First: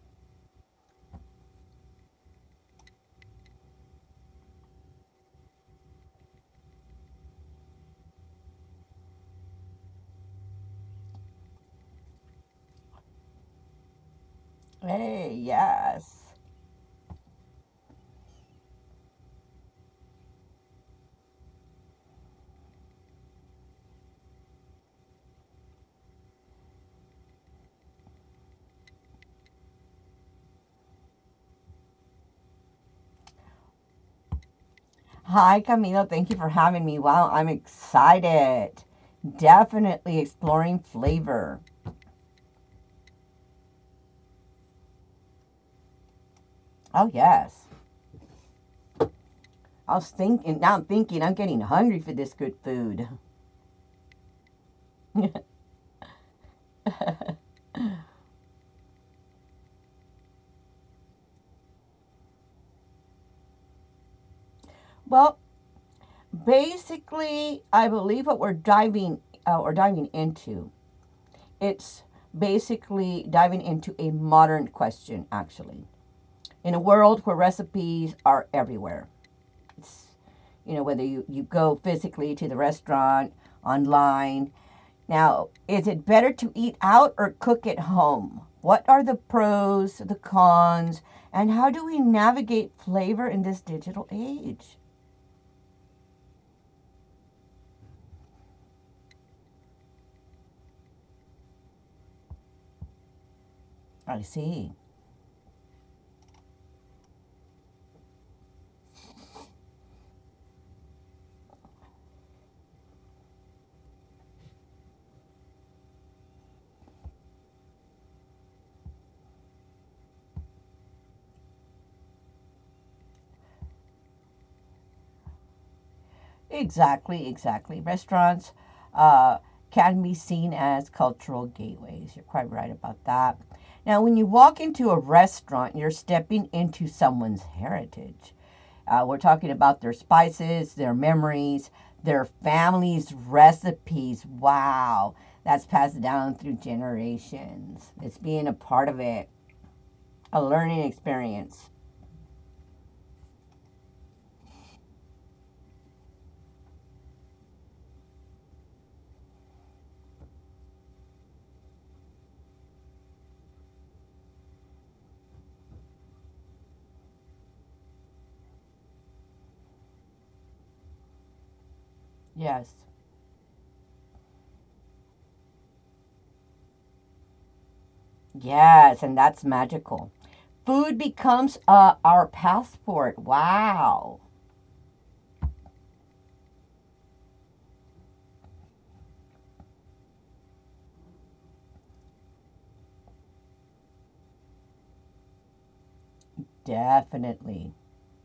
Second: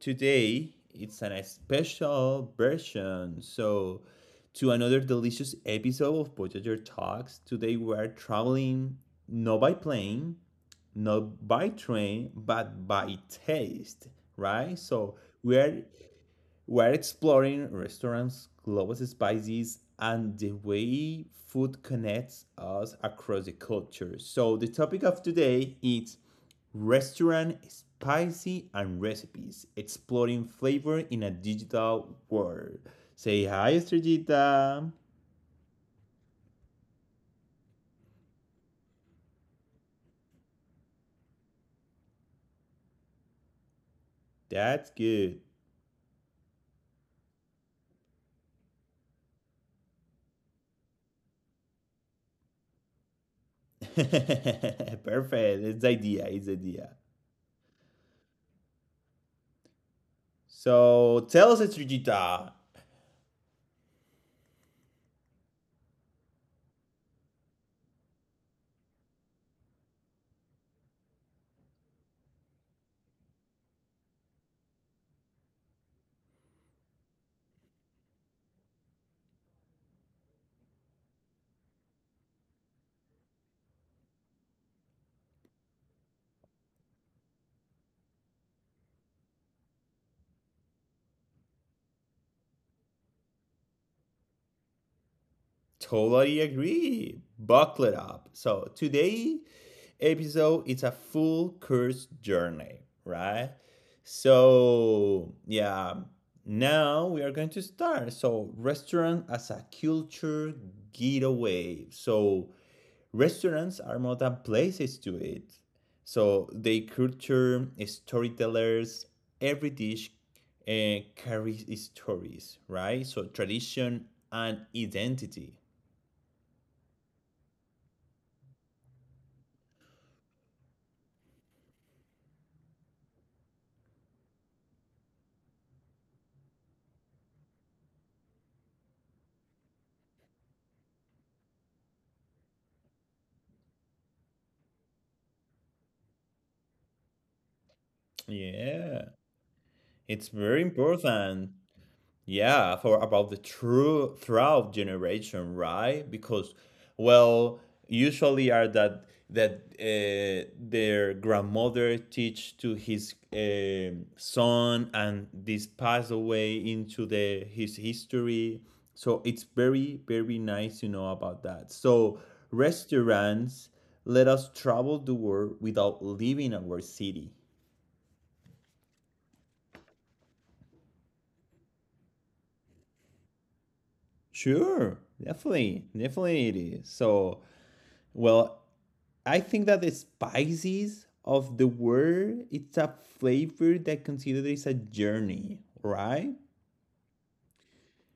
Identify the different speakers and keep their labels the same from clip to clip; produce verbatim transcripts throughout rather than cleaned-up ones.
Speaker 1: today it's a special version. So, to another delicious episode of Voyager Talks. Today we are traveling not by plane, not by train, but by taste, right? So,
Speaker 2: Hey,
Speaker 1: we are
Speaker 2: yes.
Speaker 1: we're exploring restaurants, global spices, and the way food connects us across the culture. So the topic of today is restaurant spicy and recipes, exploring flavor in a digital world. Say hi, Estrellita.
Speaker 2: Hi, Camilo. Thank you for having me. Wow, I'm excited. Definitely exploring flavor.
Speaker 1: That's good.
Speaker 2: Oh, yes. I was thinking, now I'm thinking I'm getting hungry for this good food.
Speaker 1: Perfect. It's the idea. It's the idea. So tell us, Estrellita,
Speaker 2: Well, basically, I believe what we're diving uh, we diving into. It's basically diving into a modern question, actually, in a world where recipes are everywhere. It's you know, whether you, you go physically to the restaurant, online. Now, is it better to eat out or cook at home? What are the pros, the cons, and how do we navigate flavor in this digital age?
Speaker 1: totally agree. Buckle it up. So today episode it's a full course journey, right?
Speaker 2: I see.
Speaker 1: So yeah, now we are going to start. So restaurant as a culture getaway. So restaurants are more than places to eat. So they culture storytellers. Every dish uh, carries stories, right? So tradition and identity.
Speaker 2: Exactly, exactly. Restaurants uh, can be seen as cultural gateways. You're quite right about that. Now, when you walk into a restaurant, you're stepping into someone's heritage. Uh, we're talking about their spices, their memories, their family's recipes. Wow, that's passed down through generations. It's being a part of
Speaker 1: Yeah,
Speaker 2: it,
Speaker 1: it's
Speaker 2: a
Speaker 1: very
Speaker 2: learning
Speaker 1: important.
Speaker 2: experience.
Speaker 1: Yeah, for about the true throughout generation, right? Because, well, usually are that that uh, their grandmother teach to his um son, and this pass away into the his history. So it's very very nice to know about that. So
Speaker 2: Yes.
Speaker 1: restaurants let us travel the world without leaving our city.
Speaker 2: Yes, and that's magical. Food becomes uh, our passport. Wow.
Speaker 1: Sure, definitely, definitely it is. So, well, I think that the spices of the word it's a flavor that considered is a journey, right?
Speaker 2: Definitely.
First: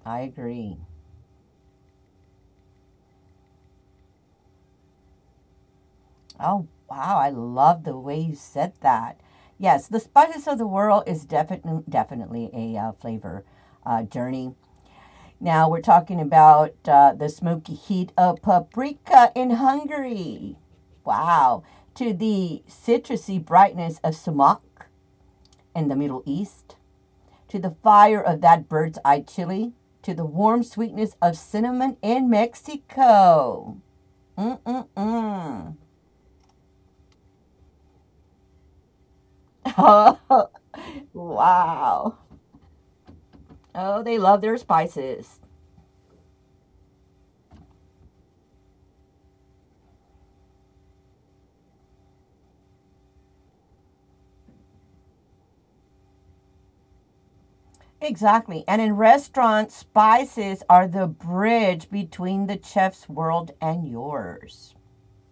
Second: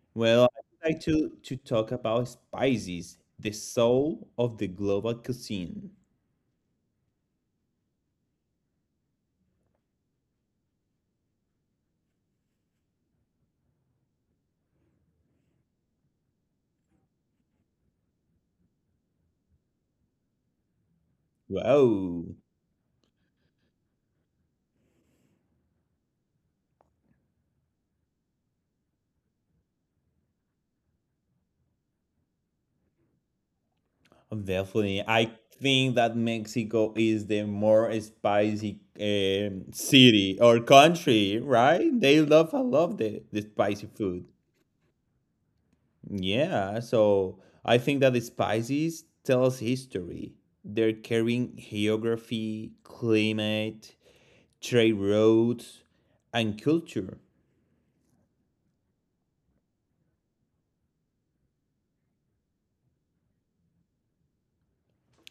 Speaker 2: I
Speaker 1: Well,
Speaker 2: agree.
Speaker 1: I would like to to talk about spices, the soul of the global cuisine.
Speaker 2: Oh, wow. I love the way you said that. Yes, the spices of the world is definitely definitely a uh, flavor uh, journey. Now we're talking about uh, the smoky heat of paprika in Hungary. Wow. To
Speaker 1: Wow,
Speaker 2: the citrusy brightness of sumac in the Middle East, to the fire of that bird's eye chili, to the warm sweetness of cinnamon in Mexico.
Speaker 1: definitely. I
Speaker 2: Mm-mm-mm.
Speaker 1: think that Mexico is the more spicy um, city
Speaker 2: Oh,
Speaker 1: or country, right?
Speaker 2: wow.
Speaker 1: They love, I love the the spicy
Speaker 2: Oh, they
Speaker 1: food.
Speaker 2: love their spices.
Speaker 1: Yeah, so I think that the spices tells history. They're carrying geography, climate, trade routes, and culture.
Speaker 2: Exactly. And in restaurants, spices are the bridge between the chef's world and yours.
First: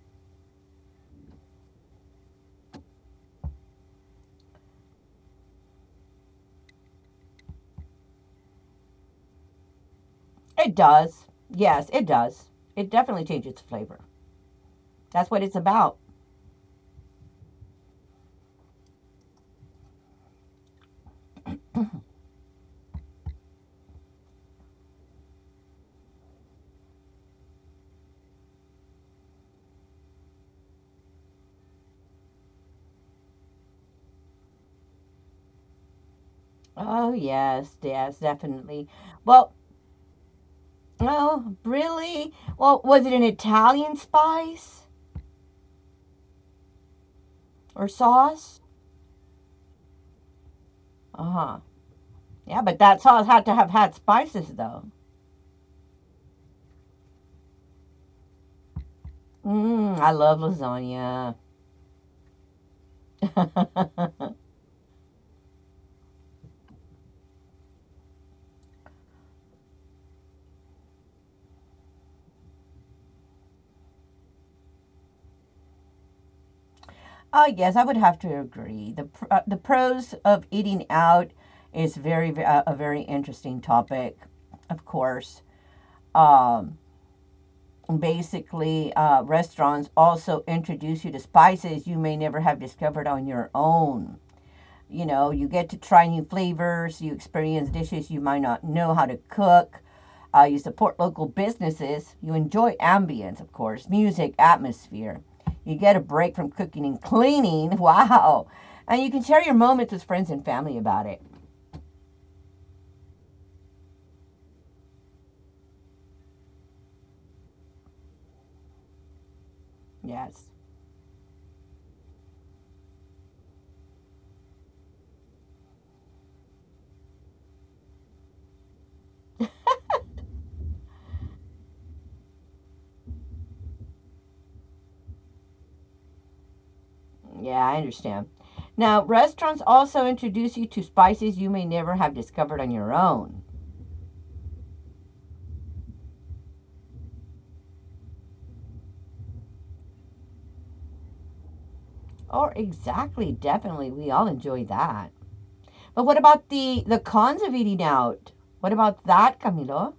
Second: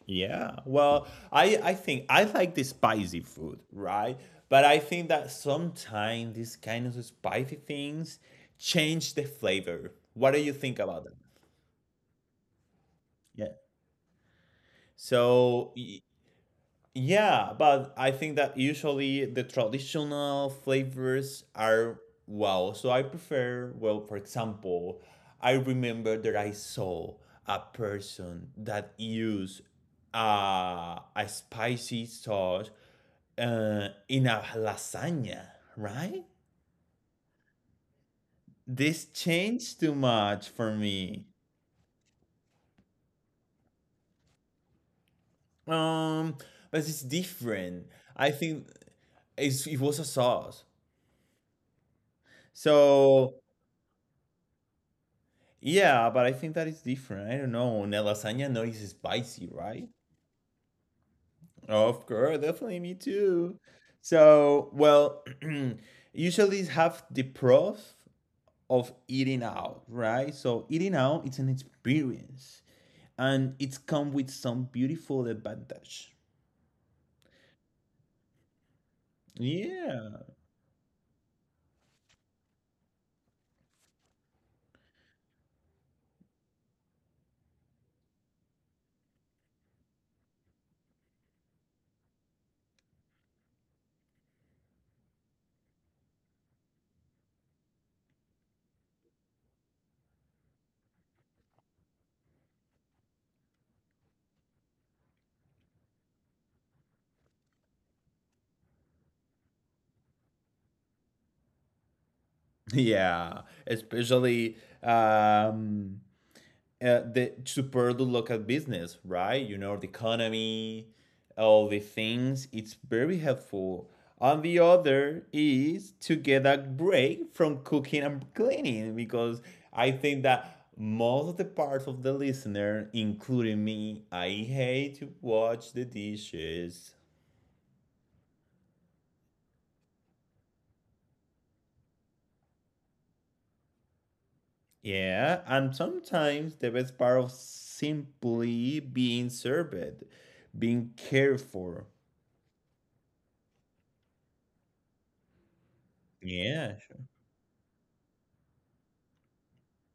Speaker 1: Yeah. Well, I I think I like the spicy food, right? But I think that sometimes these kind of spicy things change the flavor. What do you
Speaker 2: It
Speaker 1: think about that?
Speaker 2: does. Yes, it does. It definitely
Speaker 1: Yeah.
Speaker 2: changes flavor. That's what it's
Speaker 1: So
Speaker 2: about.
Speaker 1: y- Yeah, but I think that usually the traditional flavors are wow. So I prefer, well, for example, I remember that I saw a person that used uh, a spicy sauce uh, in a lasagna, right?
Speaker 2: Oh, yes, yes, definitely.
Speaker 1: This
Speaker 2: Well,
Speaker 1: changed too much for me.
Speaker 2: oh, really? Well, was it an Italian spice
Speaker 1: Um, but it's different.
Speaker 2: or
Speaker 1: I
Speaker 2: sauce?
Speaker 1: think it's, it was a sauce.
Speaker 2: Uh huh. Yeah, but that sauce
Speaker 1: So
Speaker 2: had to have had spices, though.
Speaker 1: Yeah, but I think that is different. I don't know. Now, lasagna no is spicy, right?
Speaker 2: Mmm, I love lasagna.
Speaker 1: Of course, definitely me too. So, well, usually have the pros of eating out, right? So eating out it's an experience and it's come with some beautiful advantage.
Speaker 2: Oh, yes, I would have to agree. The pr- uh, the pros
Speaker 1: Yeah.
Speaker 2: of eating out is very uh, a very interesting topic, of course. Um, basically, uh, restaurants also introduce you to spices you may never have discovered on your own. You know, you get to try new flavors, you experience dishes you might not know how to cook, uh, you support local businesses, you enjoy ambience, of course, music, atmosphere. You get a break from cooking and cleaning. Wow. And you can share your moments with friends and family about it.
Speaker 1: Yeah. Especially um uh, the super to look at business, right? You know, the
Speaker 2: Yes.
Speaker 1: economy, all the things. It's very helpful. And the other is to get a break from cooking and cleaning because I think that most of the parts of the listener, including me, I hate to watch the dishes.
Speaker 2: Yeah, I understand. Now, restaurants also introduce you to spices you may never have discovered on your own.
Speaker 1: Yeah, and sometimes the best part of simply being served, being cared for.
Speaker 2: Or exactly, definitely, we all enjoy that. But what about
Speaker 1: Yeah.
Speaker 2: the the cons of eating out? What about that, Camilo?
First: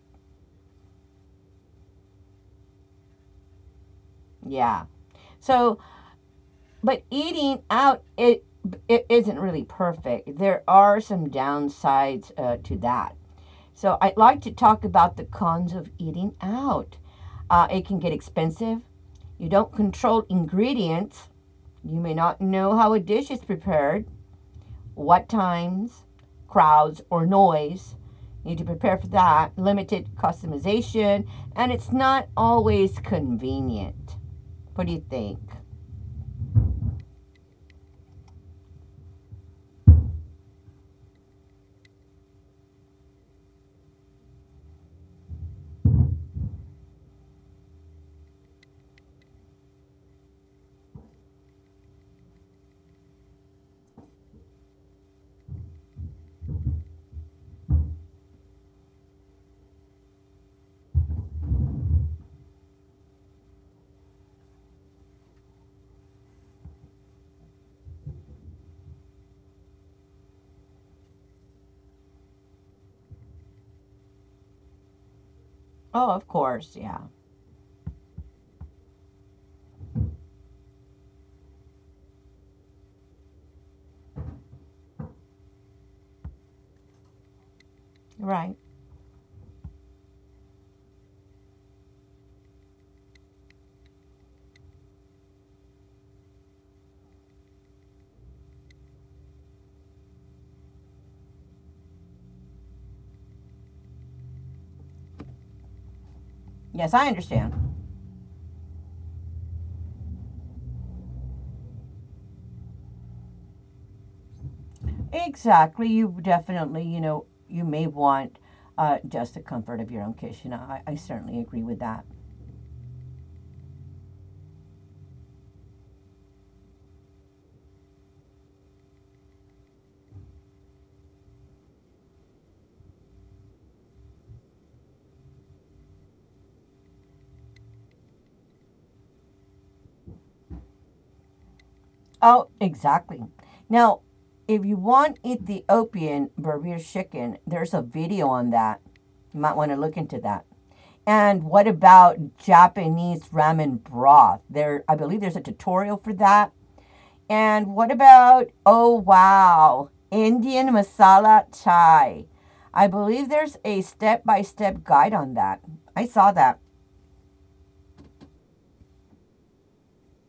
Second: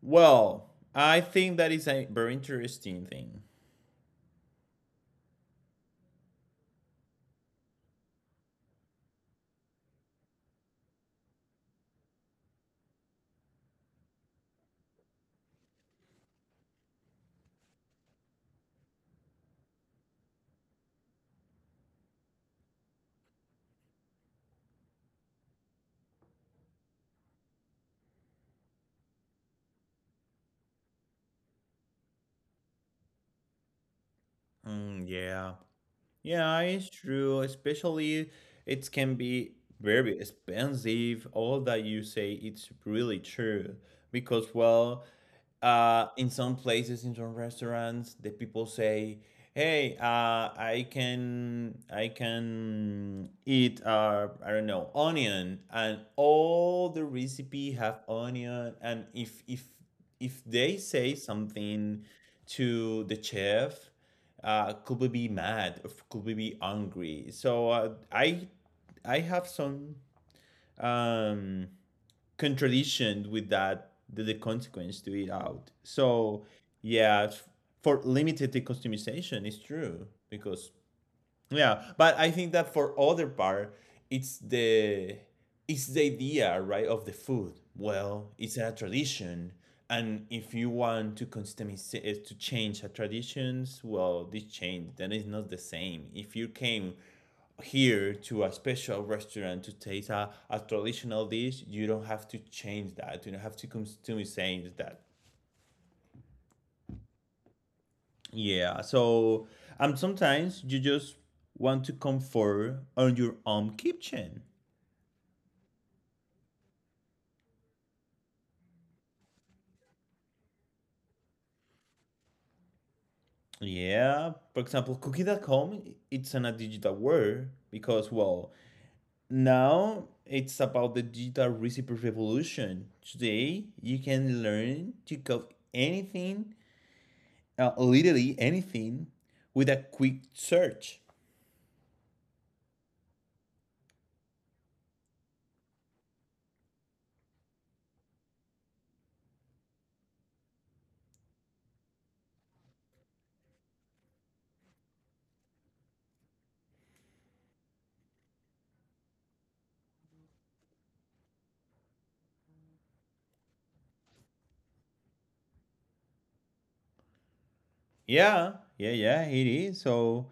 Speaker 1: Well, I think that is a very interesting thing.
Speaker 2: Yeah. So, but eating out it it isn't really perfect. There are some downsides uh, to that. So I'd like to talk about the cons of eating out. Uh, it can get expensive. You don't control ingredients. You may not know how a dish is prepared, what times, crowds, or noise. You need to prepare for that. Limited customization, and it's not always convenient. What do
Speaker 1: Mm,
Speaker 2: you think?
Speaker 1: yeah. Yeah, it's true. Especially, it can be very expensive. All that you say, it's really true. Because, well, uh, in some places, in some restaurants, the people say, "Hey, uh, I can, I can eat, uh, I don't know, onion," and all the recipe have onion. And if if if they say something to the chef uh, could we be mad? F- Could we be angry? So uh, I I have some um, contradiction with that the, the consequence to it out.
Speaker 2: Oh, of
Speaker 1: So
Speaker 2: course, yeah.
Speaker 1: yeah, f- for limited the customization is true because yeah, but I think that for other part, it's the it's the idea, right, of the food. Well,
Speaker 2: Right.
Speaker 1: it's a tradition, and if you want to customize it to change a traditions, well, this change then it's not the same. If you came here to a special restaurant to taste a, a traditional dish, you don't have to change that. You don't have to customize that.
Speaker 2: Yes, I understand.
Speaker 1: Yeah, so um, sometimes you just want to comfort on your own kitchen.
Speaker 2: Exactly. You definitely, you know, you may want uh, just the comfort of your own kitchen. I, I certainly agree with that.
Speaker 1: Yeah, for example, cooking at home it's in a digital world because, well, now it's about the digital recipe revolution. Today, you can learn to cook anything, uh, literally anything, with a quick search.
Speaker 2: Oh, exactly. Now, if you want Ethiopian Berbere chicken, there's a video on that. You might want to look into that. And what about Japanese ramen broth? There, I believe there's a tutorial for that. And what about, oh wow, Indian masala chai? I believe there's a step by step guide on that. I saw that.
Speaker 1: Yeah, yeah, yeah, it is. So,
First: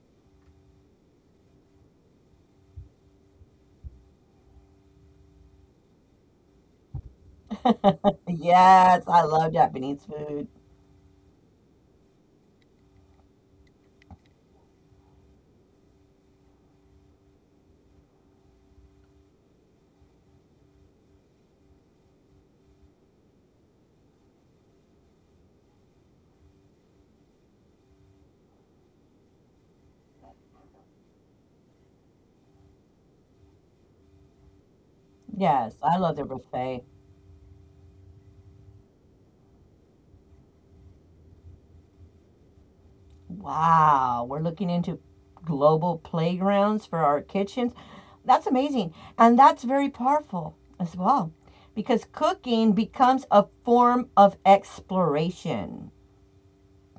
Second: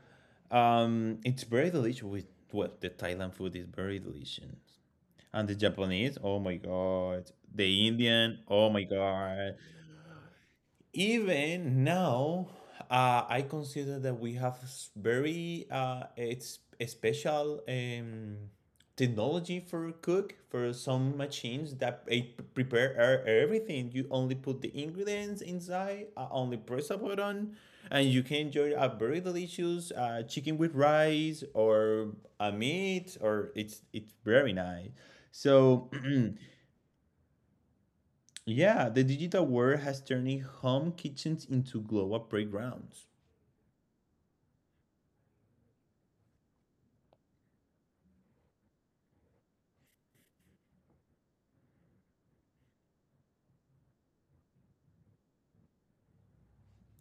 Speaker 1: um, it's very delicious. With well, the Thailand food is very delicious, and the Japanese, oh my god, the Indian, oh my
Speaker 2: Yes, I love
Speaker 1: god,
Speaker 2: Japanese food.
Speaker 1: even now uh, I consider that we have s- very uh, it's a special um, technology for cook for some machines that eh, p- prepare e- everything you only put the ingredients inside uh, only press a button and you can enjoy a very delicious uh, chicken with rice or a meat or it's it's very nice
Speaker 2: Yes,
Speaker 1: so
Speaker 2: I love their buffet.
Speaker 1: Yeah, the digital world has turned home kitchens into global playgrounds.
Speaker 2: Wow, we're looking into global playgrounds for our kitchens. That's amazing. And that's very powerful as well because cooking becomes a form of exploration.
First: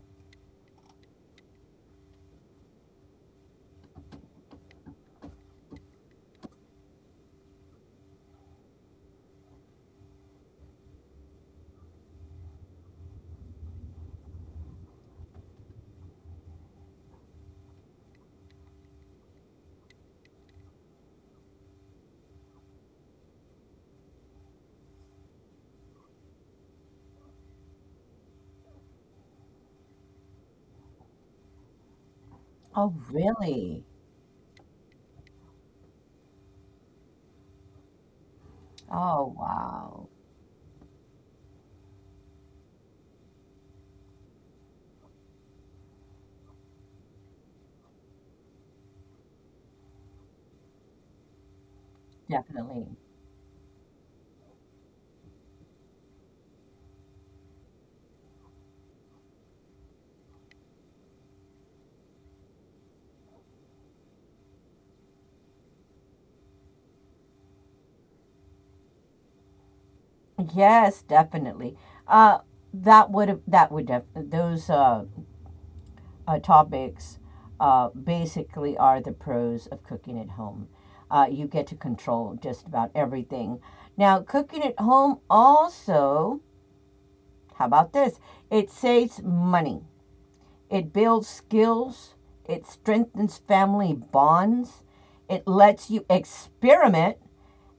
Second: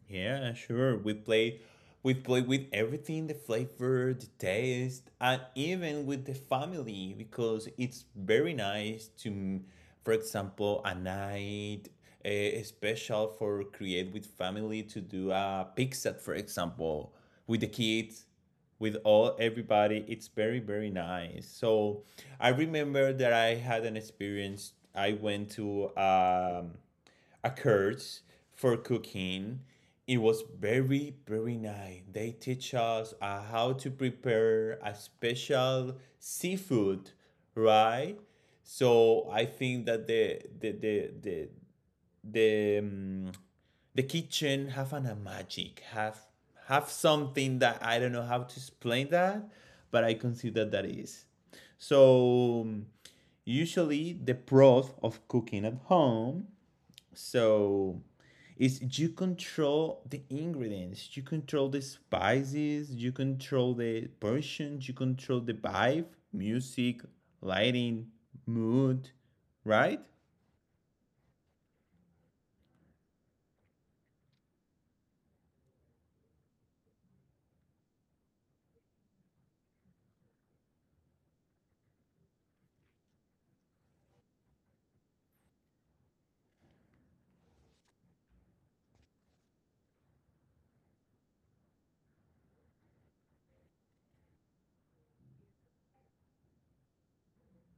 Speaker 1: Yeah, sure. We play we play with everything, the flavor, the taste, and even with the family because it's very nice to m- for example, a night eh, special for create with family to do a pizza, for example, with the kids with all everybody it's very very nice so I remember that I had an experience I went to um, occurs for cooking. It was very, very nice. They teach
Speaker 2: Oh,
Speaker 1: us uh, how
Speaker 2: really?
Speaker 1: to prepare a special seafood, right? So
Speaker 2: Oh,
Speaker 1: I think
Speaker 2: wow.
Speaker 1: that the the the the the, um, the kitchen have an, a magic, have have something that I don't know how to explain that, but I consider that is. So um,
Speaker 2: Definitely.
Speaker 1: usually the pros of cooking at home so is you control the ingredients, you control the spices, you control the portions, you control the vibe, music, lighting, mood, right?
Speaker 2: Yes, definitely. Uh, that would have that would def- those uh, uh, topics uh, basically are the pros of cooking at home. Uh, you get to control just about everything. Now, cooking at home also, how about this? It saves money, it builds skills, it strengthens family bonds, it lets you experiment,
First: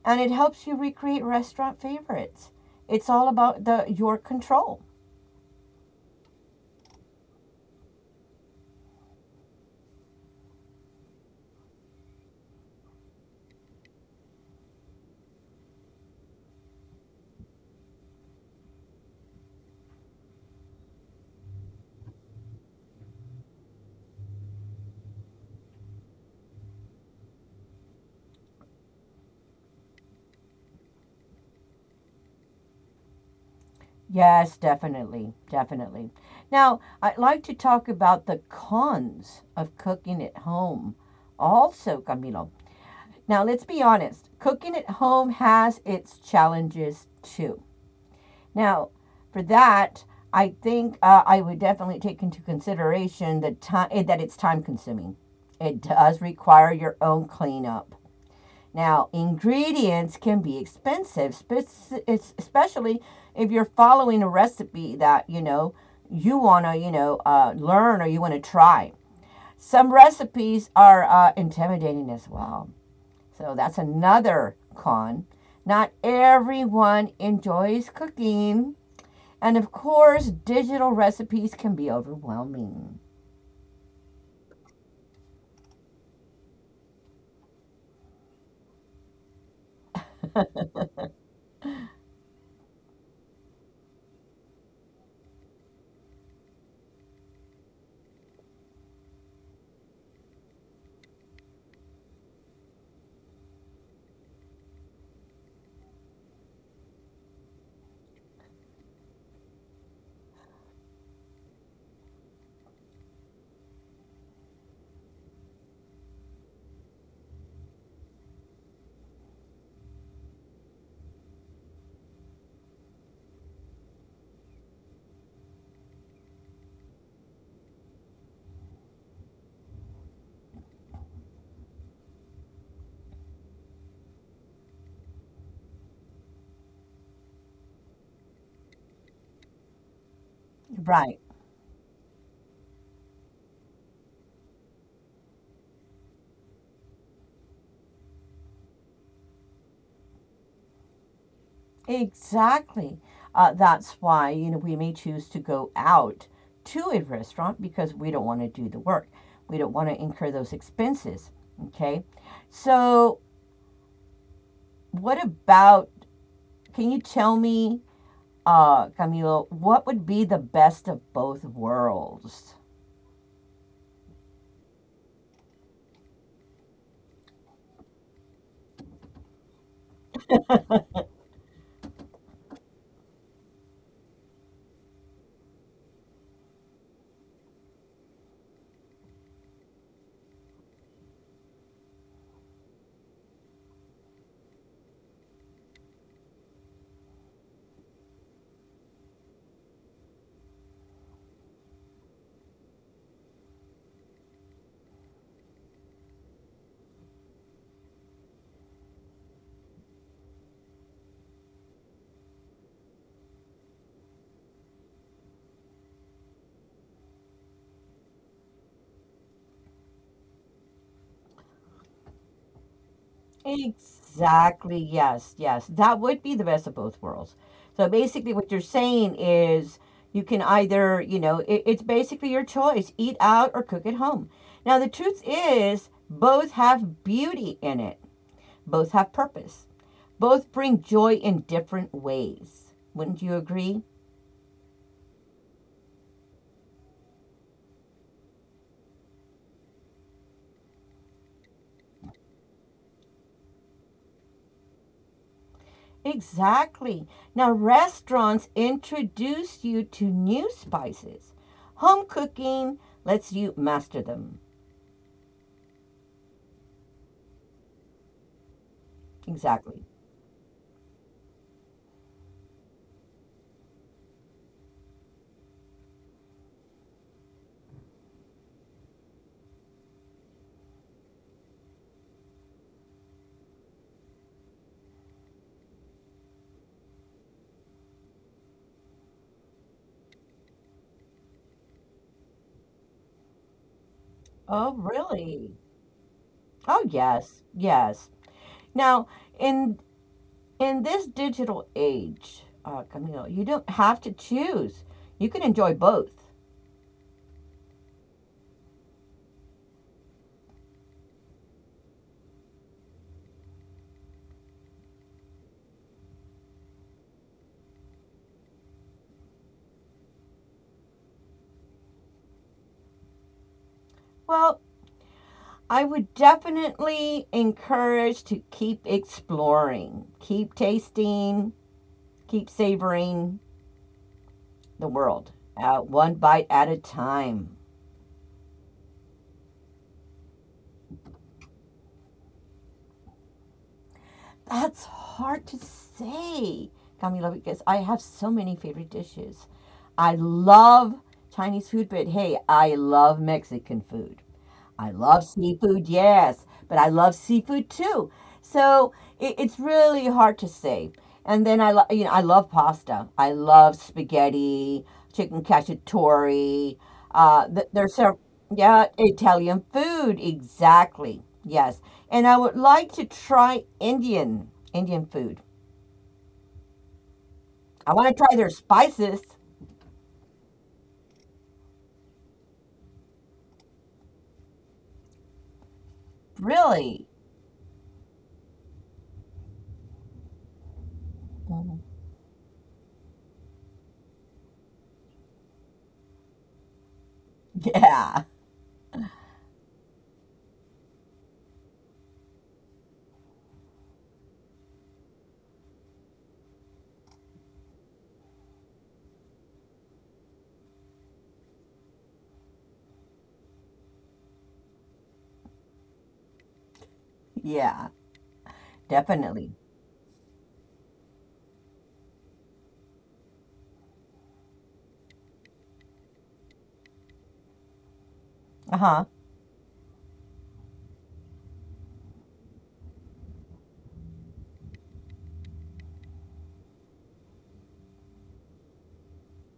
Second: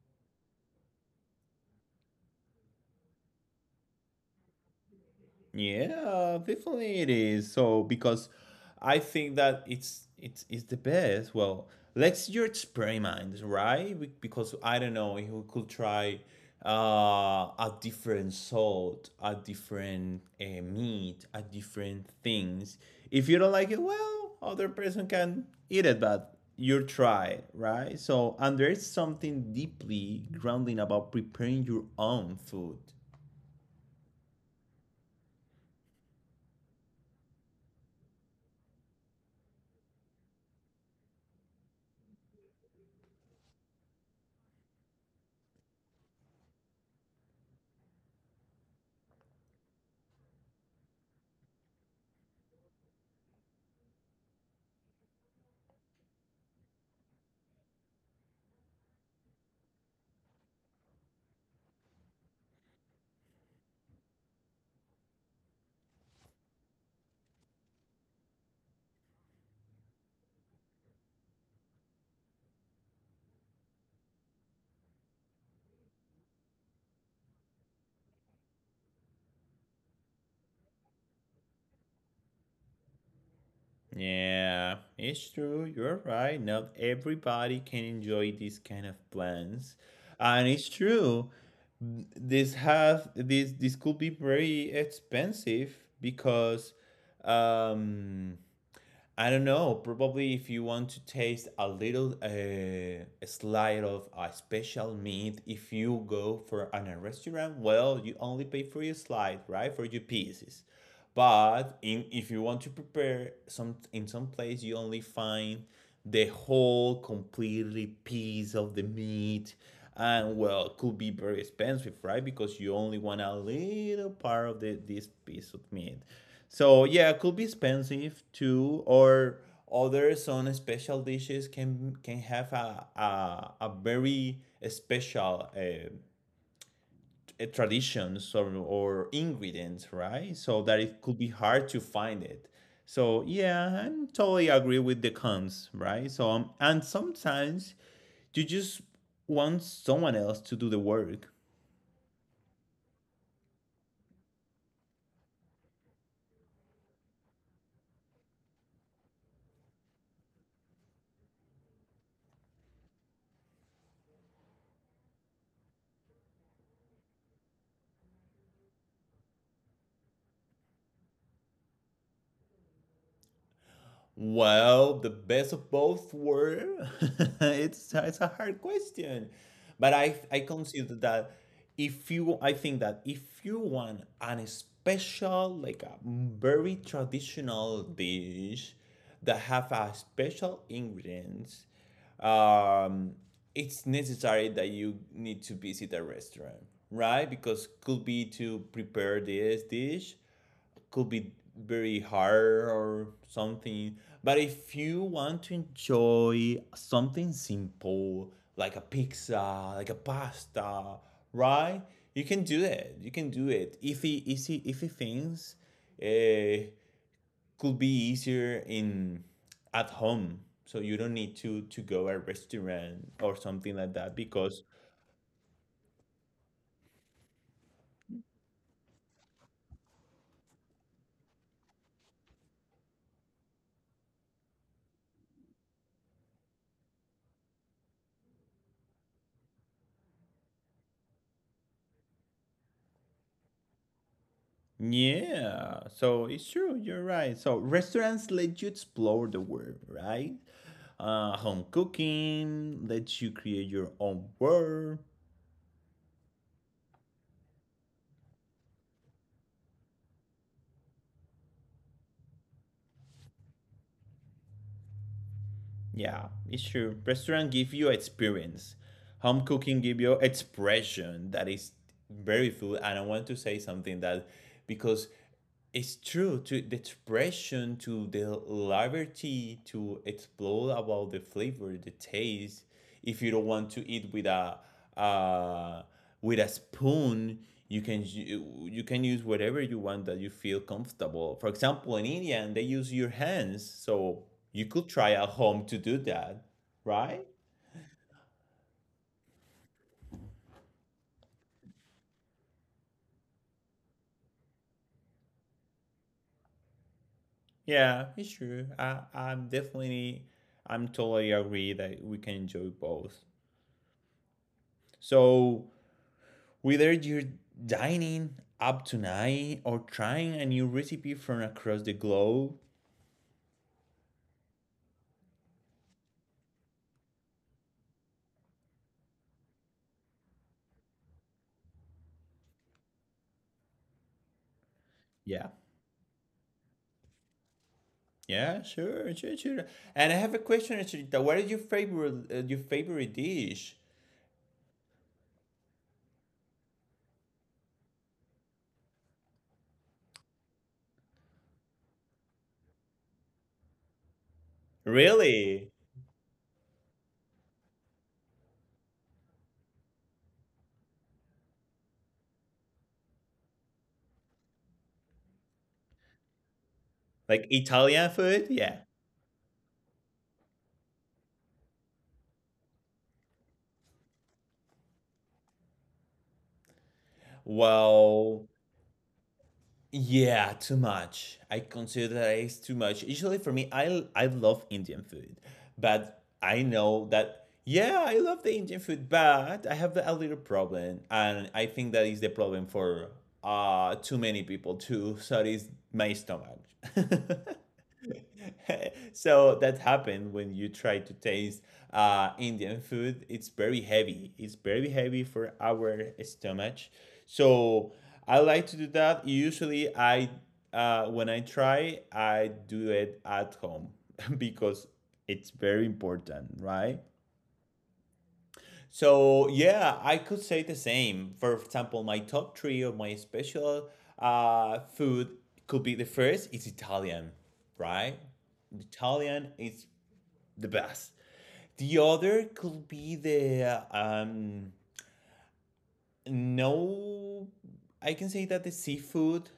Speaker 2: and it helps you recreate restaurant favorites. It's all about the your control.
Speaker 1: Yeah, definitely it is. So because I think that it's it's it's the best. Well, let's your experiment, right? Be- Because I don't know if we could try uh, a different salt, a different uh, meat, a different things. If you don't like it, well, other person can eat it, but you try it, right? So and there's something deeply grounding about preparing your own food.
Speaker 2: Yes, definitely, definitely. Now, I'd like to talk about the cons of cooking at home also, Camilo. Now, let's be honest, cooking at home has its challenges too. Now, for that, I think uh, I would definitely take into consideration the time that it's time consuming. It does require your own cleanup now, ingredients can be expensive, especially if you're following a recipe that, you know, you want to, you know, uh, learn or you want to try. Some recipes are uh, intimidating as well. So that's another con. Not everyone enjoys cooking. And of course, digital recipes can be overwhelming.
Speaker 1: Yeah, it's true. You're right. Not everybody can enjoy these kind of plans. And it's true. This have this this could be very expensive because um I don't know. Probably if you want to taste a little uh, a slide of a special meat, if you go for an, a restaurant, well, you only pay for your slide, right? For your pieces. But in if you want to prepare some in some place, you only find the whole completely piece of the meat, and well, it could be very expensive, right? Because you only want a little part of the, this piece of meat. So yeah, it could be expensive too, or other some special dishes can can have a a, a very special uh, t- traditions or, or ingredients, right? So that it could
Speaker 2: Right.
Speaker 1: be hard to find it. So yeah, I totally agree with the cons, right? So um, and sometimes you just want someone else to do the work,
Speaker 2: Exactly. Uh, that's why, you know, we may choose to go out to a restaurant because we don't want to do the work. We don't want to incur those expenses. Okay. So, what about, can you tell me, uh, Camilo, what would be the best of both worlds?
Speaker 1: well, the best of both were. it's it's a hard question, but I I consider that if you I think that if you want an special like a very traditional dish that have a special ingredients, um, it's necessary that you need to visit a restaurant, right? Because could be to prepare this dish could be very hard or something. But if you want to enjoy something simple, like a pizza, like a pasta, right? You can do it. You can do it. If he, easy, if he thinks uh, could be easier in at home, so you don't need to to go a restaurant or something like that because
Speaker 2: Exactly. Yes. Yes. That would be the best of both worlds. So basically, what you're saying is you can either, you know, it, it's basically your choice eat out or cook at home. Now, the truth is, both have beauty in it, both have purpose, both bring joy in different ways. Wouldn't you agree?
Speaker 1: yeah, so it's true, you're right. So restaurants let you explore the world, right? Uh, home cooking lets you create your own world.
Speaker 2: Exactly. Now, restaurants introduce you to new spices. Home cooking lets you master them.
Speaker 1: Yeah, it's true. Restaurant give you experience. Home cooking
Speaker 2: Exactly.
Speaker 1: give you expression that is very food. And I want to say something that because it's true to the expression, to the liberty to explore about the flavor, the taste. If you don't want to eat with a uh, with a spoon, you can ju- you can use whatever you want that you feel comfortable. For example, in India, and they use your hands, so you
Speaker 2: Oh,
Speaker 1: could try at
Speaker 2: really?
Speaker 1: home to do that,
Speaker 2: Oh,
Speaker 1: right?
Speaker 2: yes, yes. Now, in in this digital age, uh, Camille, you don't have to choose. You can enjoy both.
Speaker 1: Yeah, it's true. I I'm definitely I'm totally agree that we can enjoy both. So whether you're dining up tonight or trying a new recipe from across the globe.
Speaker 2: Well, I would definitely encourage to keep exploring, keep tasting, keep savoring the world,
Speaker 1: Yeah.
Speaker 2: uh, one bite at a time.
Speaker 1: Yeah, sure, sure, sure. And I have a question, Charita. What is your favorite uh, your favorite dish?
Speaker 2: That's hard to say, Camila, because I have so many favorite dishes. I love Chinese food, but hey, I love Mexican food. I love
Speaker 1: Really?
Speaker 2: seafood, yes, but I love seafood too. So it, it's really hard to say. And then I, lo- you know, I love pasta. I love spaghetti, chicken cacciatore.
Speaker 1: Like
Speaker 2: Uh, th- there's
Speaker 1: Italian
Speaker 2: several,
Speaker 1: food? Yeah.
Speaker 2: yeah, Italian food, exactly. Yes, and I would like to try Indian Indian food. I want to try
Speaker 1: Well,
Speaker 2: their spices.
Speaker 1: yeah, too much. I consider that it's too much. Usually for me, I I love Indian food, but I
Speaker 2: Really?
Speaker 1: know that yeah, I love the Indian food, but I have a little problem, and I
Speaker 2: Mhm.
Speaker 1: think that is the problem for uh too many people too. So that is my stomach.
Speaker 2: Yeah,
Speaker 1: so that happened when you try to taste uh, Indian food. It's very heavy. It's very heavy for our stomach. So I like to do that. Usually, I uh, when I try, I do it at home because it's very important, right?
Speaker 2: yeah,
Speaker 1: So
Speaker 2: definitely.
Speaker 1: yeah, I could say the same. For example, my top three of my special uh, food could be the first is Italian, right?
Speaker 2: Uh-huh.
Speaker 1: Italian is the best. The other could be the um no, I can say that the seafood,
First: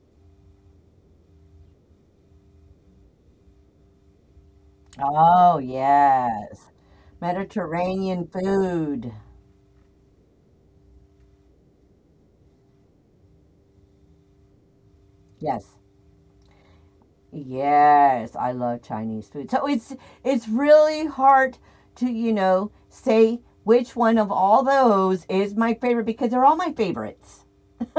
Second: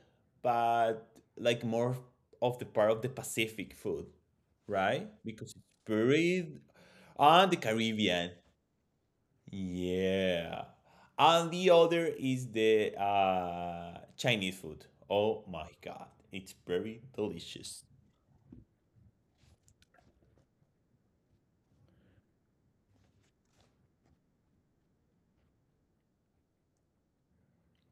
Speaker 1: but like more of the part of the Pacific food, right? Because
Speaker 2: Oh,
Speaker 1: it's buried
Speaker 2: yes.
Speaker 1: on the
Speaker 2: Mediterranean
Speaker 1: Caribbean.
Speaker 2: food.
Speaker 1: Yeah. And the other is the uh Chinese food. Oh
Speaker 2: Yes.
Speaker 1: my god, it's very delicious.
Speaker 2: Yes, I love Chinese food. So it's it's really hard to, you know, say which one of all those is my favorite because they're all my favorites.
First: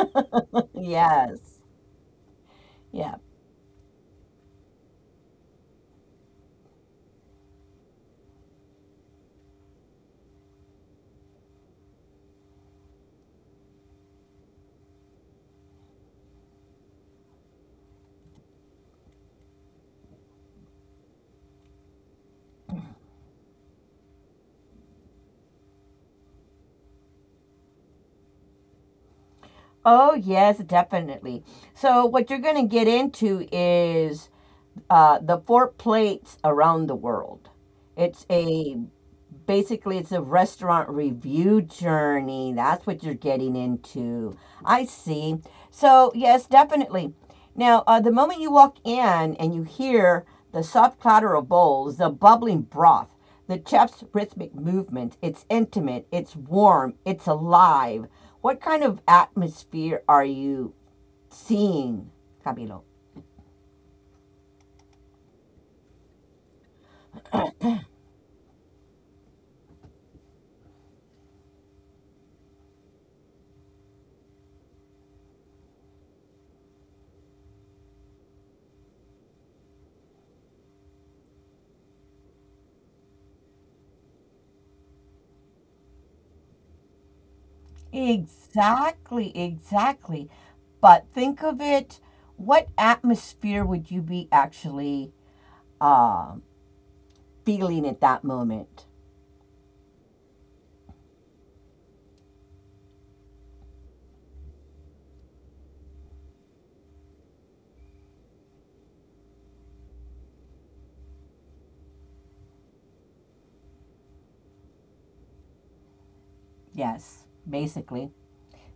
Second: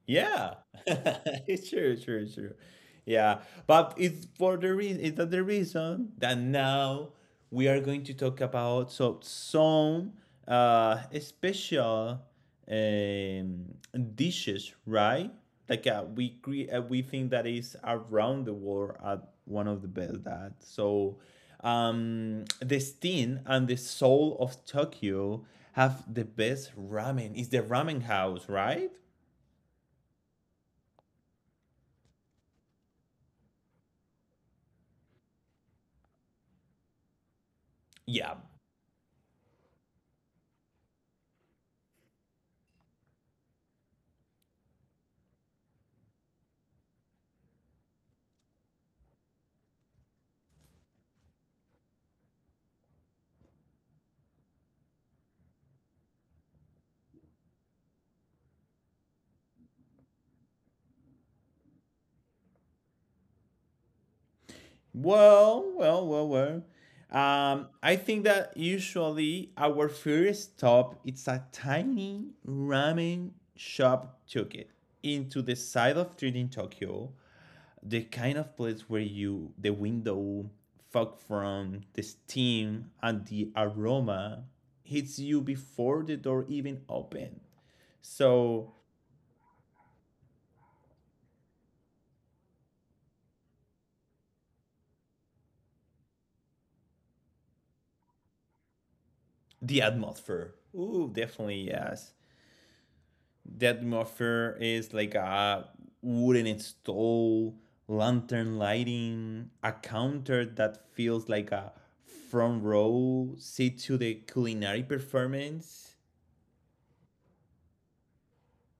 Speaker 1: Yeah.
Speaker 2: Yes.
Speaker 1: It's true, true, true.
Speaker 2: Yeah.
Speaker 1: Yeah. But it's for the reason is that the reason that now we are going to talk about so some uh special um dishes, right? Like uh, we cre- uh, we think that is around the world at one of the best that so um the steam and the soul of Tokyo have the best ramen. It's the ramen house, right?
Speaker 2: Oh, yes, definitely. So what you're going to get into is uh, the four plates around the world. It's
Speaker 1: Yeah,
Speaker 2: a basically it's a restaurant review journey. That's what you're getting into. I see. So, yes, definitely. Now, uh, the moment you walk in and you hear the soft clatter of bowls, the bubbling broth, the chef's rhythmic movement, it's intimate, it's warm, it's alive. What kind of atmosphere are you seeing, Camilo?
Speaker 1: well, well, well, well. Um, I think that usually our first stop it's a tiny ramen shop ticket into the side of street in Tokyo, the kind of place where you the window fog from the steam and the aroma hits you before the door even open. So
Speaker 2: Exactly, exactly. But think of it, what atmosphere would you be actually um, feeling at that moment?
Speaker 1: the atmosphere. Ooh, definitely yes. That offer is like a wooden stove, lantern lighting, a counter that feels like a front row seat to the culinary performance.
Speaker 2: Yes, basically.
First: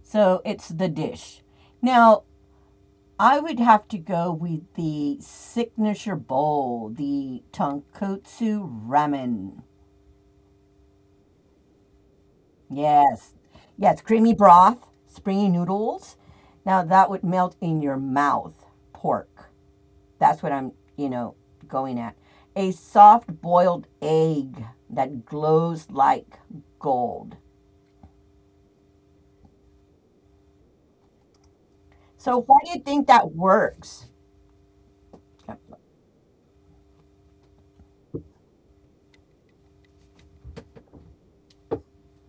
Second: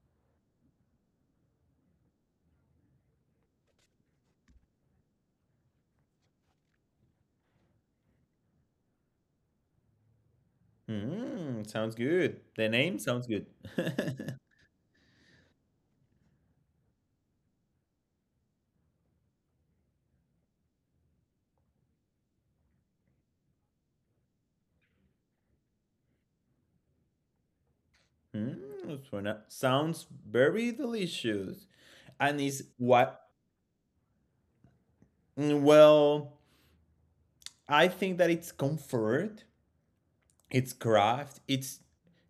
Speaker 2: So it's the dish. Now, I would have to go with the signature bowl, the tonkotsu ramen.
Speaker 1: Mm, sounds good. The name sounds
Speaker 2: Yes.
Speaker 1: good.
Speaker 2: Yes, creamy broth, springy noodles. Now that would melt in your mouth. Pork. That's what I'm, you know, going at. A soft boiled egg that glows like gold.
Speaker 1: Mm, suena- sounds very delicious. And
Speaker 2: So, why
Speaker 1: is
Speaker 2: do you think
Speaker 1: what?
Speaker 2: that works?
Speaker 1: Mm, well, I think that it's comfort, it's craft, it's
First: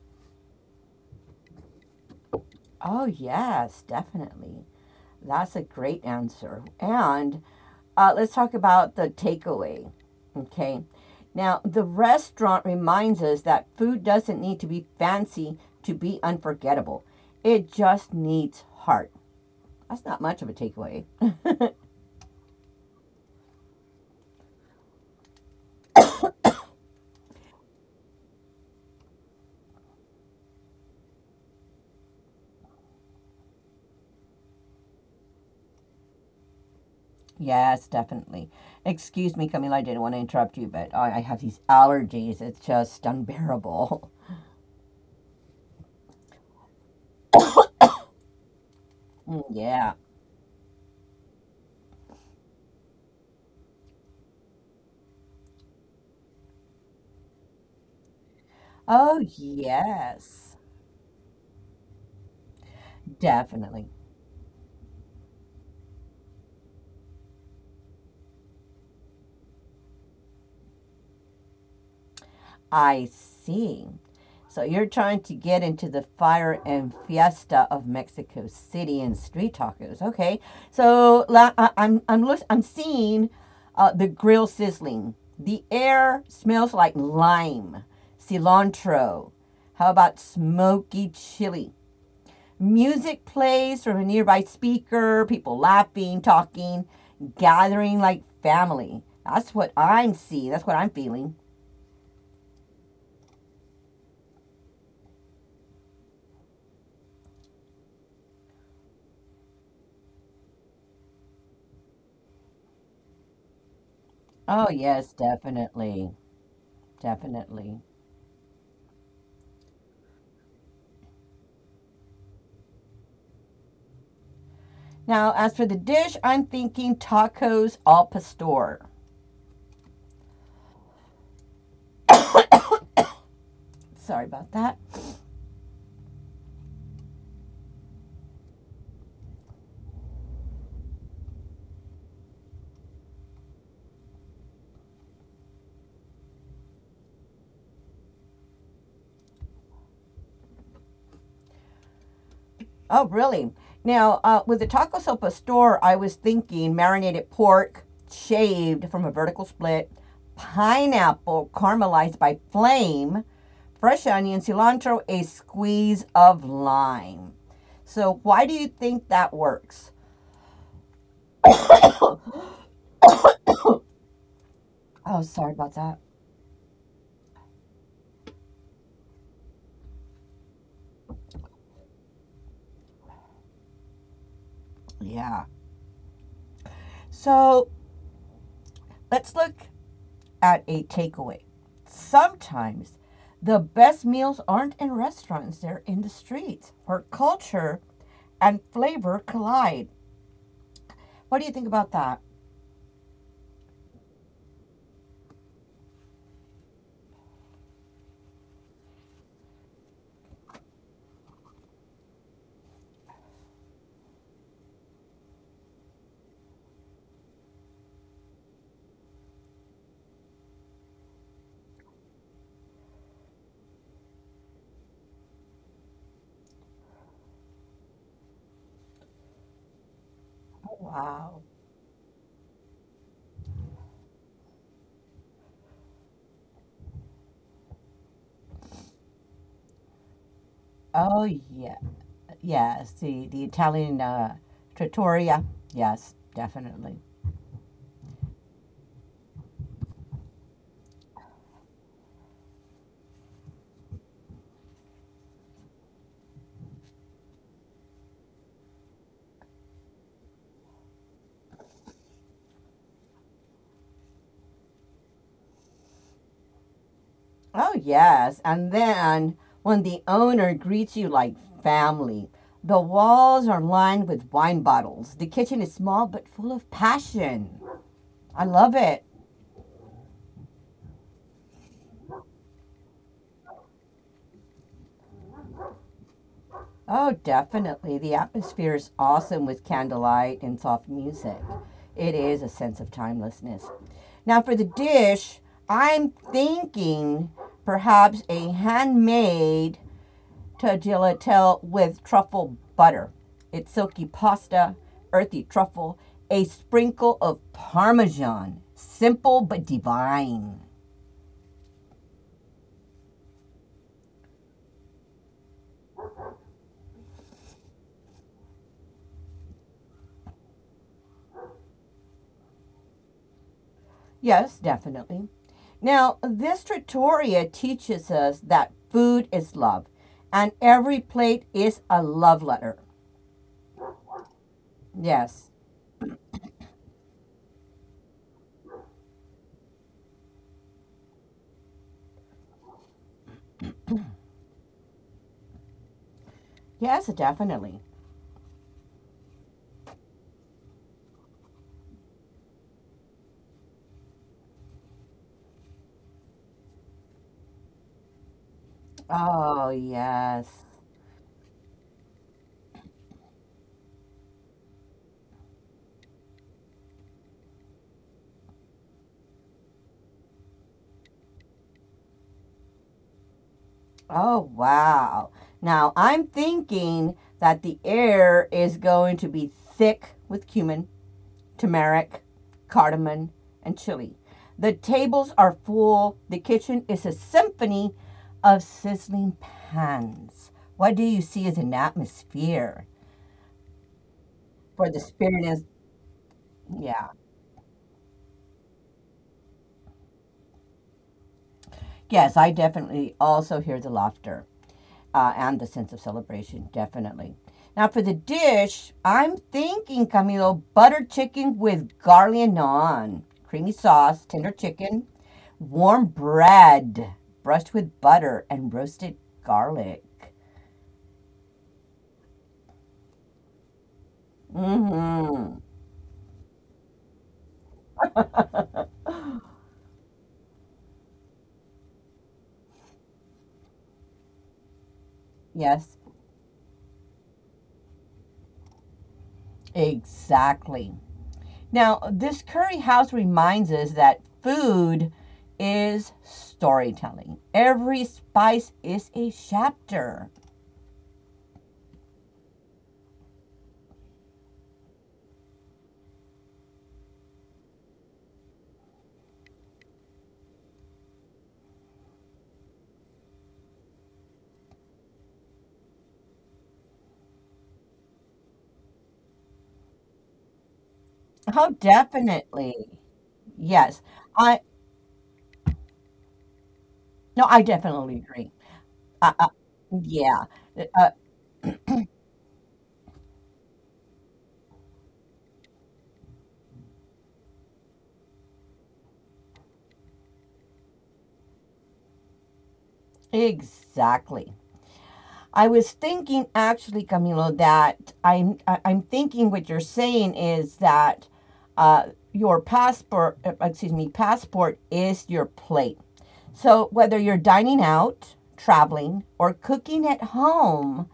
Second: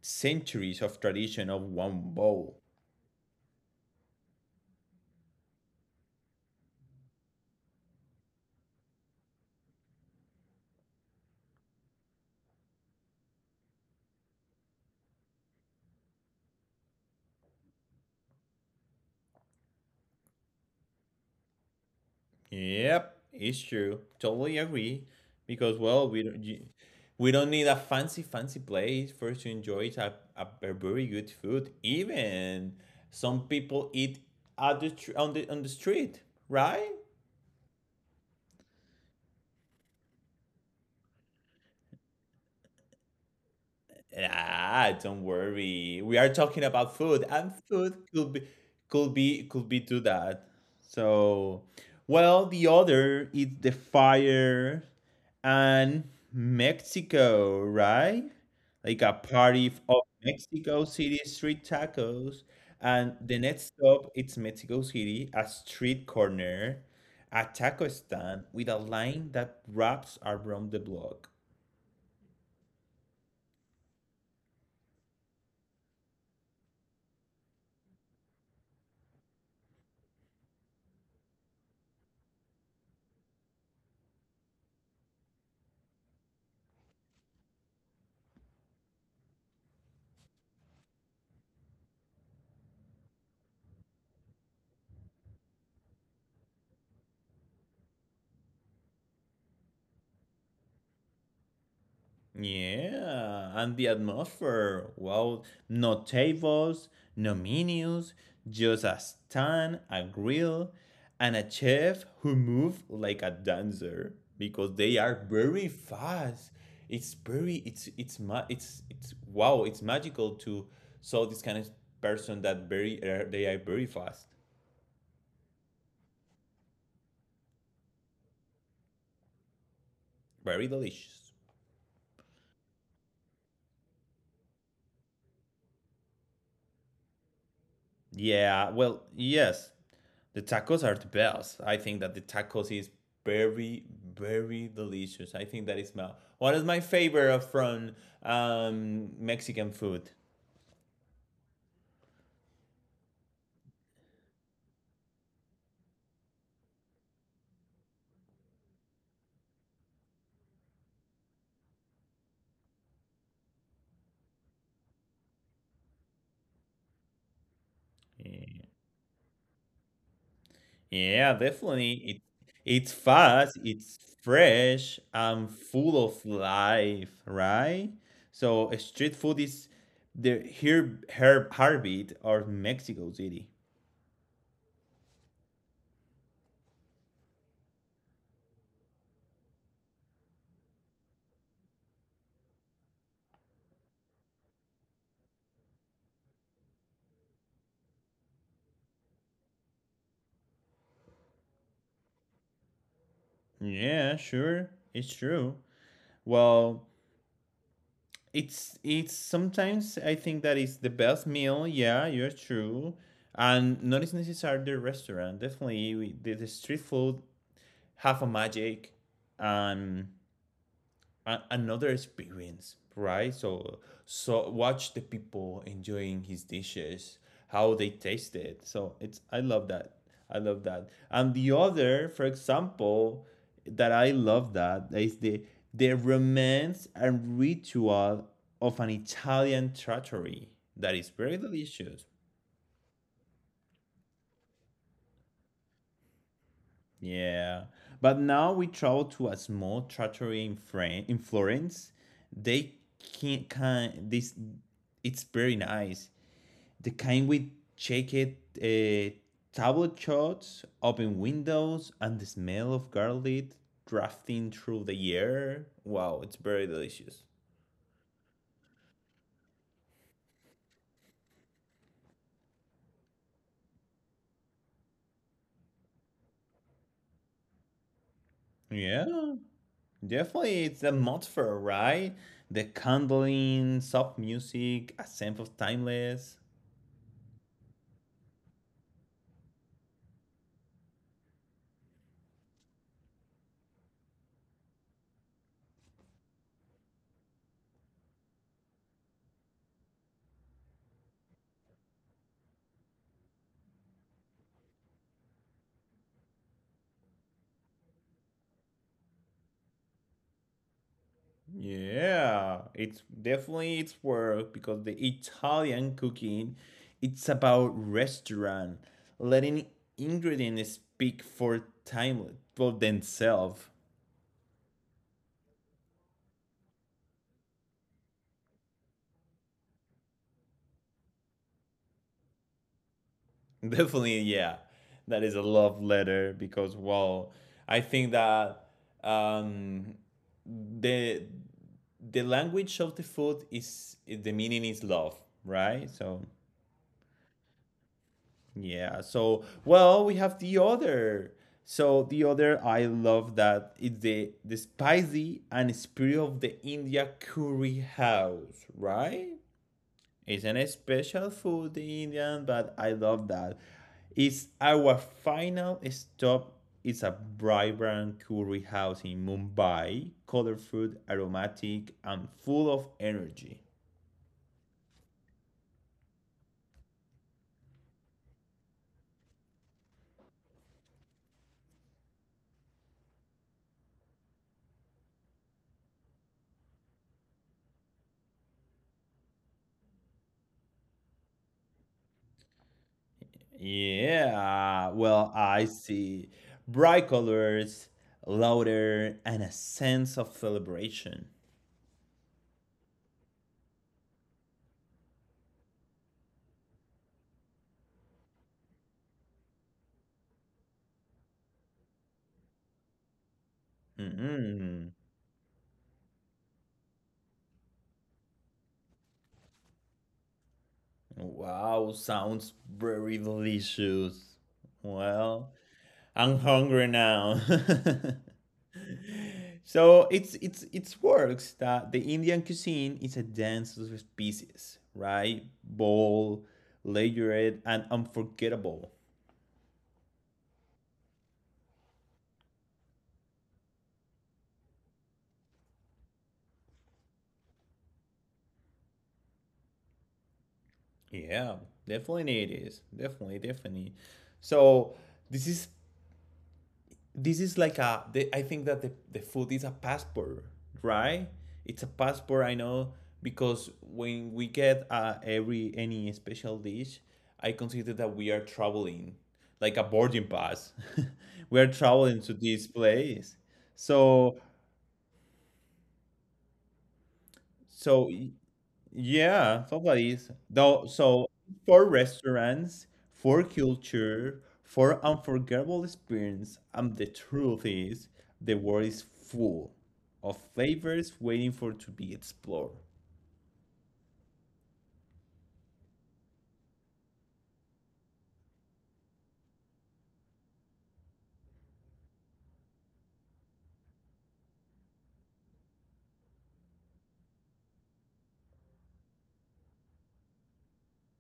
Speaker 1: centuries of tradition of one bowl.
Speaker 2: Oh, yes, definitely. That's a great answer. And uh, let's talk about the takeaway. Okay. Now, the restaurant reminds us that food doesn't need to be fancy to be unforgettable, it just needs heart. That's not much of a takeaway.
Speaker 1: Yep, it's true. Totally agree. Because well, we don't you- we don't need a fancy fancy place for us to enjoy a, a, a very good food. Even some people eat at the tr- on the on the street, right?
Speaker 2: Yes, definitely. Excuse me, Camila, I didn't want to interrupt you, but I, I have these allergies. It's just unbearable.
Speaker 1: Ah, don't worry. We are talking about food, and food could be could be
Speaker 2: Mm,
Speaker 1: could be
Speaker 2: yeah.
Speaker 1: to that. So, well, the other is the fire and Mexico, right? Like a
Speaker 2: Oh,
Speaker 1: party f- of
Speaker 2: yes,
Speaker 1: Mexico City street tacos, and the next
Speaker 2: definitely.
Speaker 1: stop it's Mexico City, a street corner, a taco stand with a line that wraps around the block.
Speaker 2: I see. So you're trying to get into the fire and fiesta of Mexico City and street tacos. Okay. So la- I, I'm I'm lis- I'm seeing uh, the grill sizzling. The air smells like lime, cilantro. How about smoky chili? Music plays from a nearby speaker, people laughing, talking, gathering like family. That's what I'm seeing. That's what I'm feeling.
Speaker 1: Yeah, and the atmosphere. Wow, no tables, no menus, just a stand, a grill, and a chef who move like a dancer
Speaker 2: Oh,
Speaker 1: because they are
Speaker 2: yes,
Speaker 1: very
Speaker 2: definitely.
Speaker 1: fast. It's very
Speaker 2: Definitely.
Speaker 1: it's it's ma- it's it's wow, it's magical to saw this kind of person that very uh, they are very fast,
Speaker 2: Now, as for the dish, I'm thinking tacos al pastor.
Speaker 1: very delicious.
Speaker 2: Sorry about that.
Speaker 1: Yeah, well, yes. The tacos are the best. I think that the tacos is very, very delicious. I think that is my one of my favorite of from um, Mexican food.
Speaker 2: Oh, really? Now, uh, with the taco sopa store, I was thinking marinated pork, shaved from a vertical split, pineapple caramelized by flame, fresh onion, cilantro, a squeeze of lime. So, why do
Speaker 1: Yeah,
Speaker 2: you think that works?
Speaker 1: yeah, definitely. It it's fast, it's fresh,
Speaker 2: Oh,
Speaker 1: and
Speaker 2: sorry about that.
Speaker 1: full of life, right? So uh, street food is the herb, herb heartbeat of Mexico City.
Speaker 2: Yeah. So, let's look at a takeaway. Sometimes the best meals aren't in restaurants, they're in the streets where culture and flavor collide. What do you think about that?
Speaker 1: Yeah, sure, it's true. Well, it's it's sometimes I think that is the best meal. Yeah, you're true, and not is necessarily the restaurant. Definitely, we, the, the street food have a magic, and a- another experience, right? So so watch the people enjoying his dishes, how they taste it. So it's I love that. I love
Speaker 2: Oh,
Speaker 1: that. And
Speaker 2: wow.
Speaker 1: the other, for example, that I love that is the the romance and ritual of an Italian trattoria that is
Speaker 2: Oh,
Speaker 1: very
Speaker 2: yeah.
Speaker 1: delicious.
Speaker 2: Yes, the, the Italian uh, trattoria. Yes, definitely.
Speaker 1: Yeah, but now we travel to a small trattoria in Fran- in Florence. They can't kind this. It's very nice. The kind with checkered uh, tablet shots, open windows, and the smell of garlic drafting through the air. Wow, it's very delicious.
Speaker 2: Oh, yes. And then when the owner greets you like family, the walls are lined with wine bottles. The kitchen is small but full of passion. I love it.
Speaker 1: Yeah, definitely. It's a atmosphere, right? The candling, soft music, a sense of timeless.
Speaker 2: Oh, definitely. The atmosphere is awesome with candlelight and soft music. It is a sense of timelessness. Now, for the dish, I'm thinking perhaps a handmade tagliatelle with truffle butter. It's silky pasta, earthy truffle, a sprinkle of parmesan. Simple but divine.
Speaker 1: Yeah, it's definitely it's work because the Italian cooking, it's about restaurant, letting ingredients speak for time for themselves.
Speaker 2: Yes, definitely. Now, this trattoria teaches us that food is love and every plate is a love letter.
Speaker 1: Definitely, yeah, that is a
Speaker 2: Yes.
Speaker 1: love letter because well, I think that um the the language of the food is the meaning is love, right? So
Speaker 2: Yes, definitely.
Speaker 1: yeah. So, well, we have the other. So the other, I love that it's the the spicy and spirit of the India curry house, right?
Speaker 2: Oh,
Speaker 1: It's
Speaker 2: yes.
Speaker 1: an special food, the Indian, but I love that. It's our final stop. It's a vibrant curry house in Mumbai, colorful, aromatic, and full of energy.
Speaker 2: Oh, wow. Now, I'm thinking that the air is going to be thick with cumin, turmeric, cardamom, and chili. The tables are full. The kitchen is a symphony of sizzling pans. What do you see as an atmosphere
Speaker 1: Yeah,
Speaker 2: for the
Speaker 1: well,
Speaker 2: spirit
Speaker 1: I
Speaker 2: is?
Speaker 1: see. Bright
Speaker 2: Yeah.
Speaker 1: colors, louder, and a sense of celebration.
Speaker 2: Yes, I definitely also hear the laughter uh, and the sense of celebration, definitely. Now, for the dish, I'm thinking, Camilo, butter chicken with garlic naan, creamy sauce, tender
Speaker 1: Mm-hmm.
Speaker 2: chicken, warm bread brushed with butter and roasted garlic.
Speaker 1: Wow, sounds very delicious. Well,
Speaker 2: Mm-hmm.
Speaker 1: I'm hungry now. So it's it's it's works that the Indian cuisine is a dance of species, right?
Speaker 2: Yes,
Speaker 1: Bold, layered, and unforgettable.
Speaker 2: exactly. Now, this curry house reminds us that food is storytelling. Every spice is a chapter.
Speaker 1: Yeah, definitely it is. Definitely, definitely. So this is this is like a. The, I think that the the food is a passport, right? It's a passport. I know because when we get uh, every any special dish, I consider that we are traveling, like a boarding pass. We are
Speaker 2: Oh,
Speaker 1: traveling to this
Speaker 2: definitely.
Speaker 1: place.
Speaker 2: Yes.
Speaker 1: So
Speaker 2: I no, I
Speaker 1: so
Speaker 2: definitely agree. Uh, uh,
Speaker 1: yeah, somebody's
Speaker 2: yeah.
Speaker 1: though.
Speaker 2: Uh,
Speaker 1: So for restaurants, for culture, for unforgettable experience, and the truth is, the world is full of flavors waiting for to be explored.
Speaker 2: exactly. I was thinking actually, Camilo, that I'm I- am i am thinking what you're saying is that uh, your passport, uh, excuse me, passport is your plate. So whether you're dining out, traveling, or cooking at home,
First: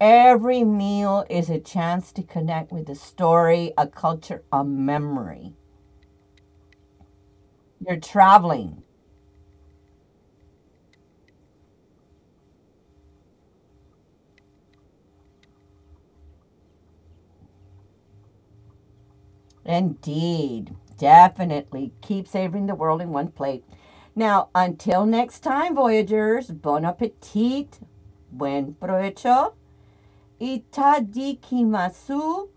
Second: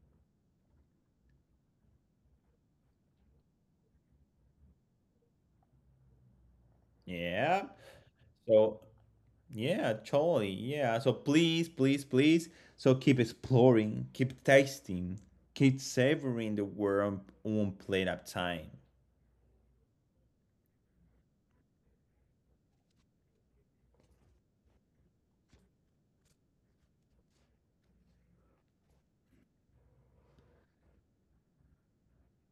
Speaker 2: every meal is a chance to connect with a story, a culture, a memory.
Speaker 1: Yeah.
Speaker 2: You're traveling.
Speaker 1: So yeah, totally. Yeah. So please, please, please. So keep exploring, keep tasting, keep savoring the world one plate at a time.
Speaker 2: Indeed. Definitely. Keep savoring the world in one plate. Now, until next time, Voyagers, bon appetit, buen provecho, itadikimasu,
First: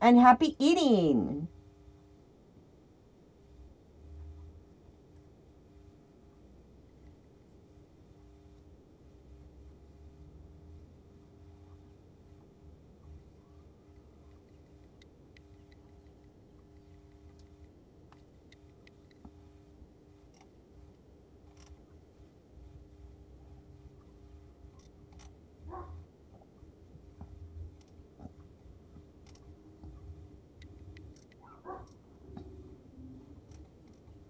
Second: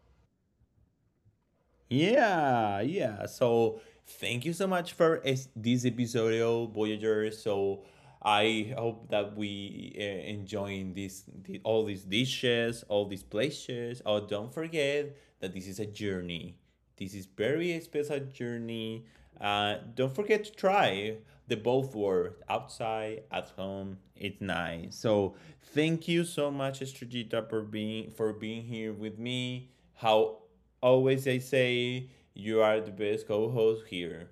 Speaker 2: and happy eating.
Speaker 1: Yeah, yeah. So thank you so much for es- this episode, Voyager. So I hope that we uh, enjoying this, the, all these dishes, all these places. Oh, don't forget that this is a journey. This is very special journey. Uh, don't forget to try the both world outside at home. It's nice. So thank you so much, Estrellita, for being for being here with me. How always I say you are the best co-host here.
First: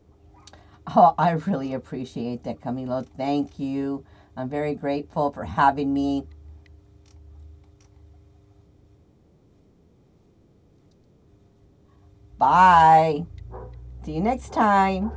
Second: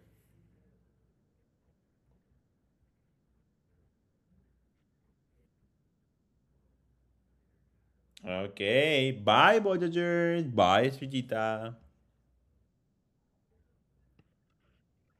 Speaker 2: Oh, I really appreciate that, Camilo. Thank you. I'm very grateful for having me.
Speaker 1: Okay, bye Voyagers, bye Sujita.
Speaker 2: Bye. See you next time.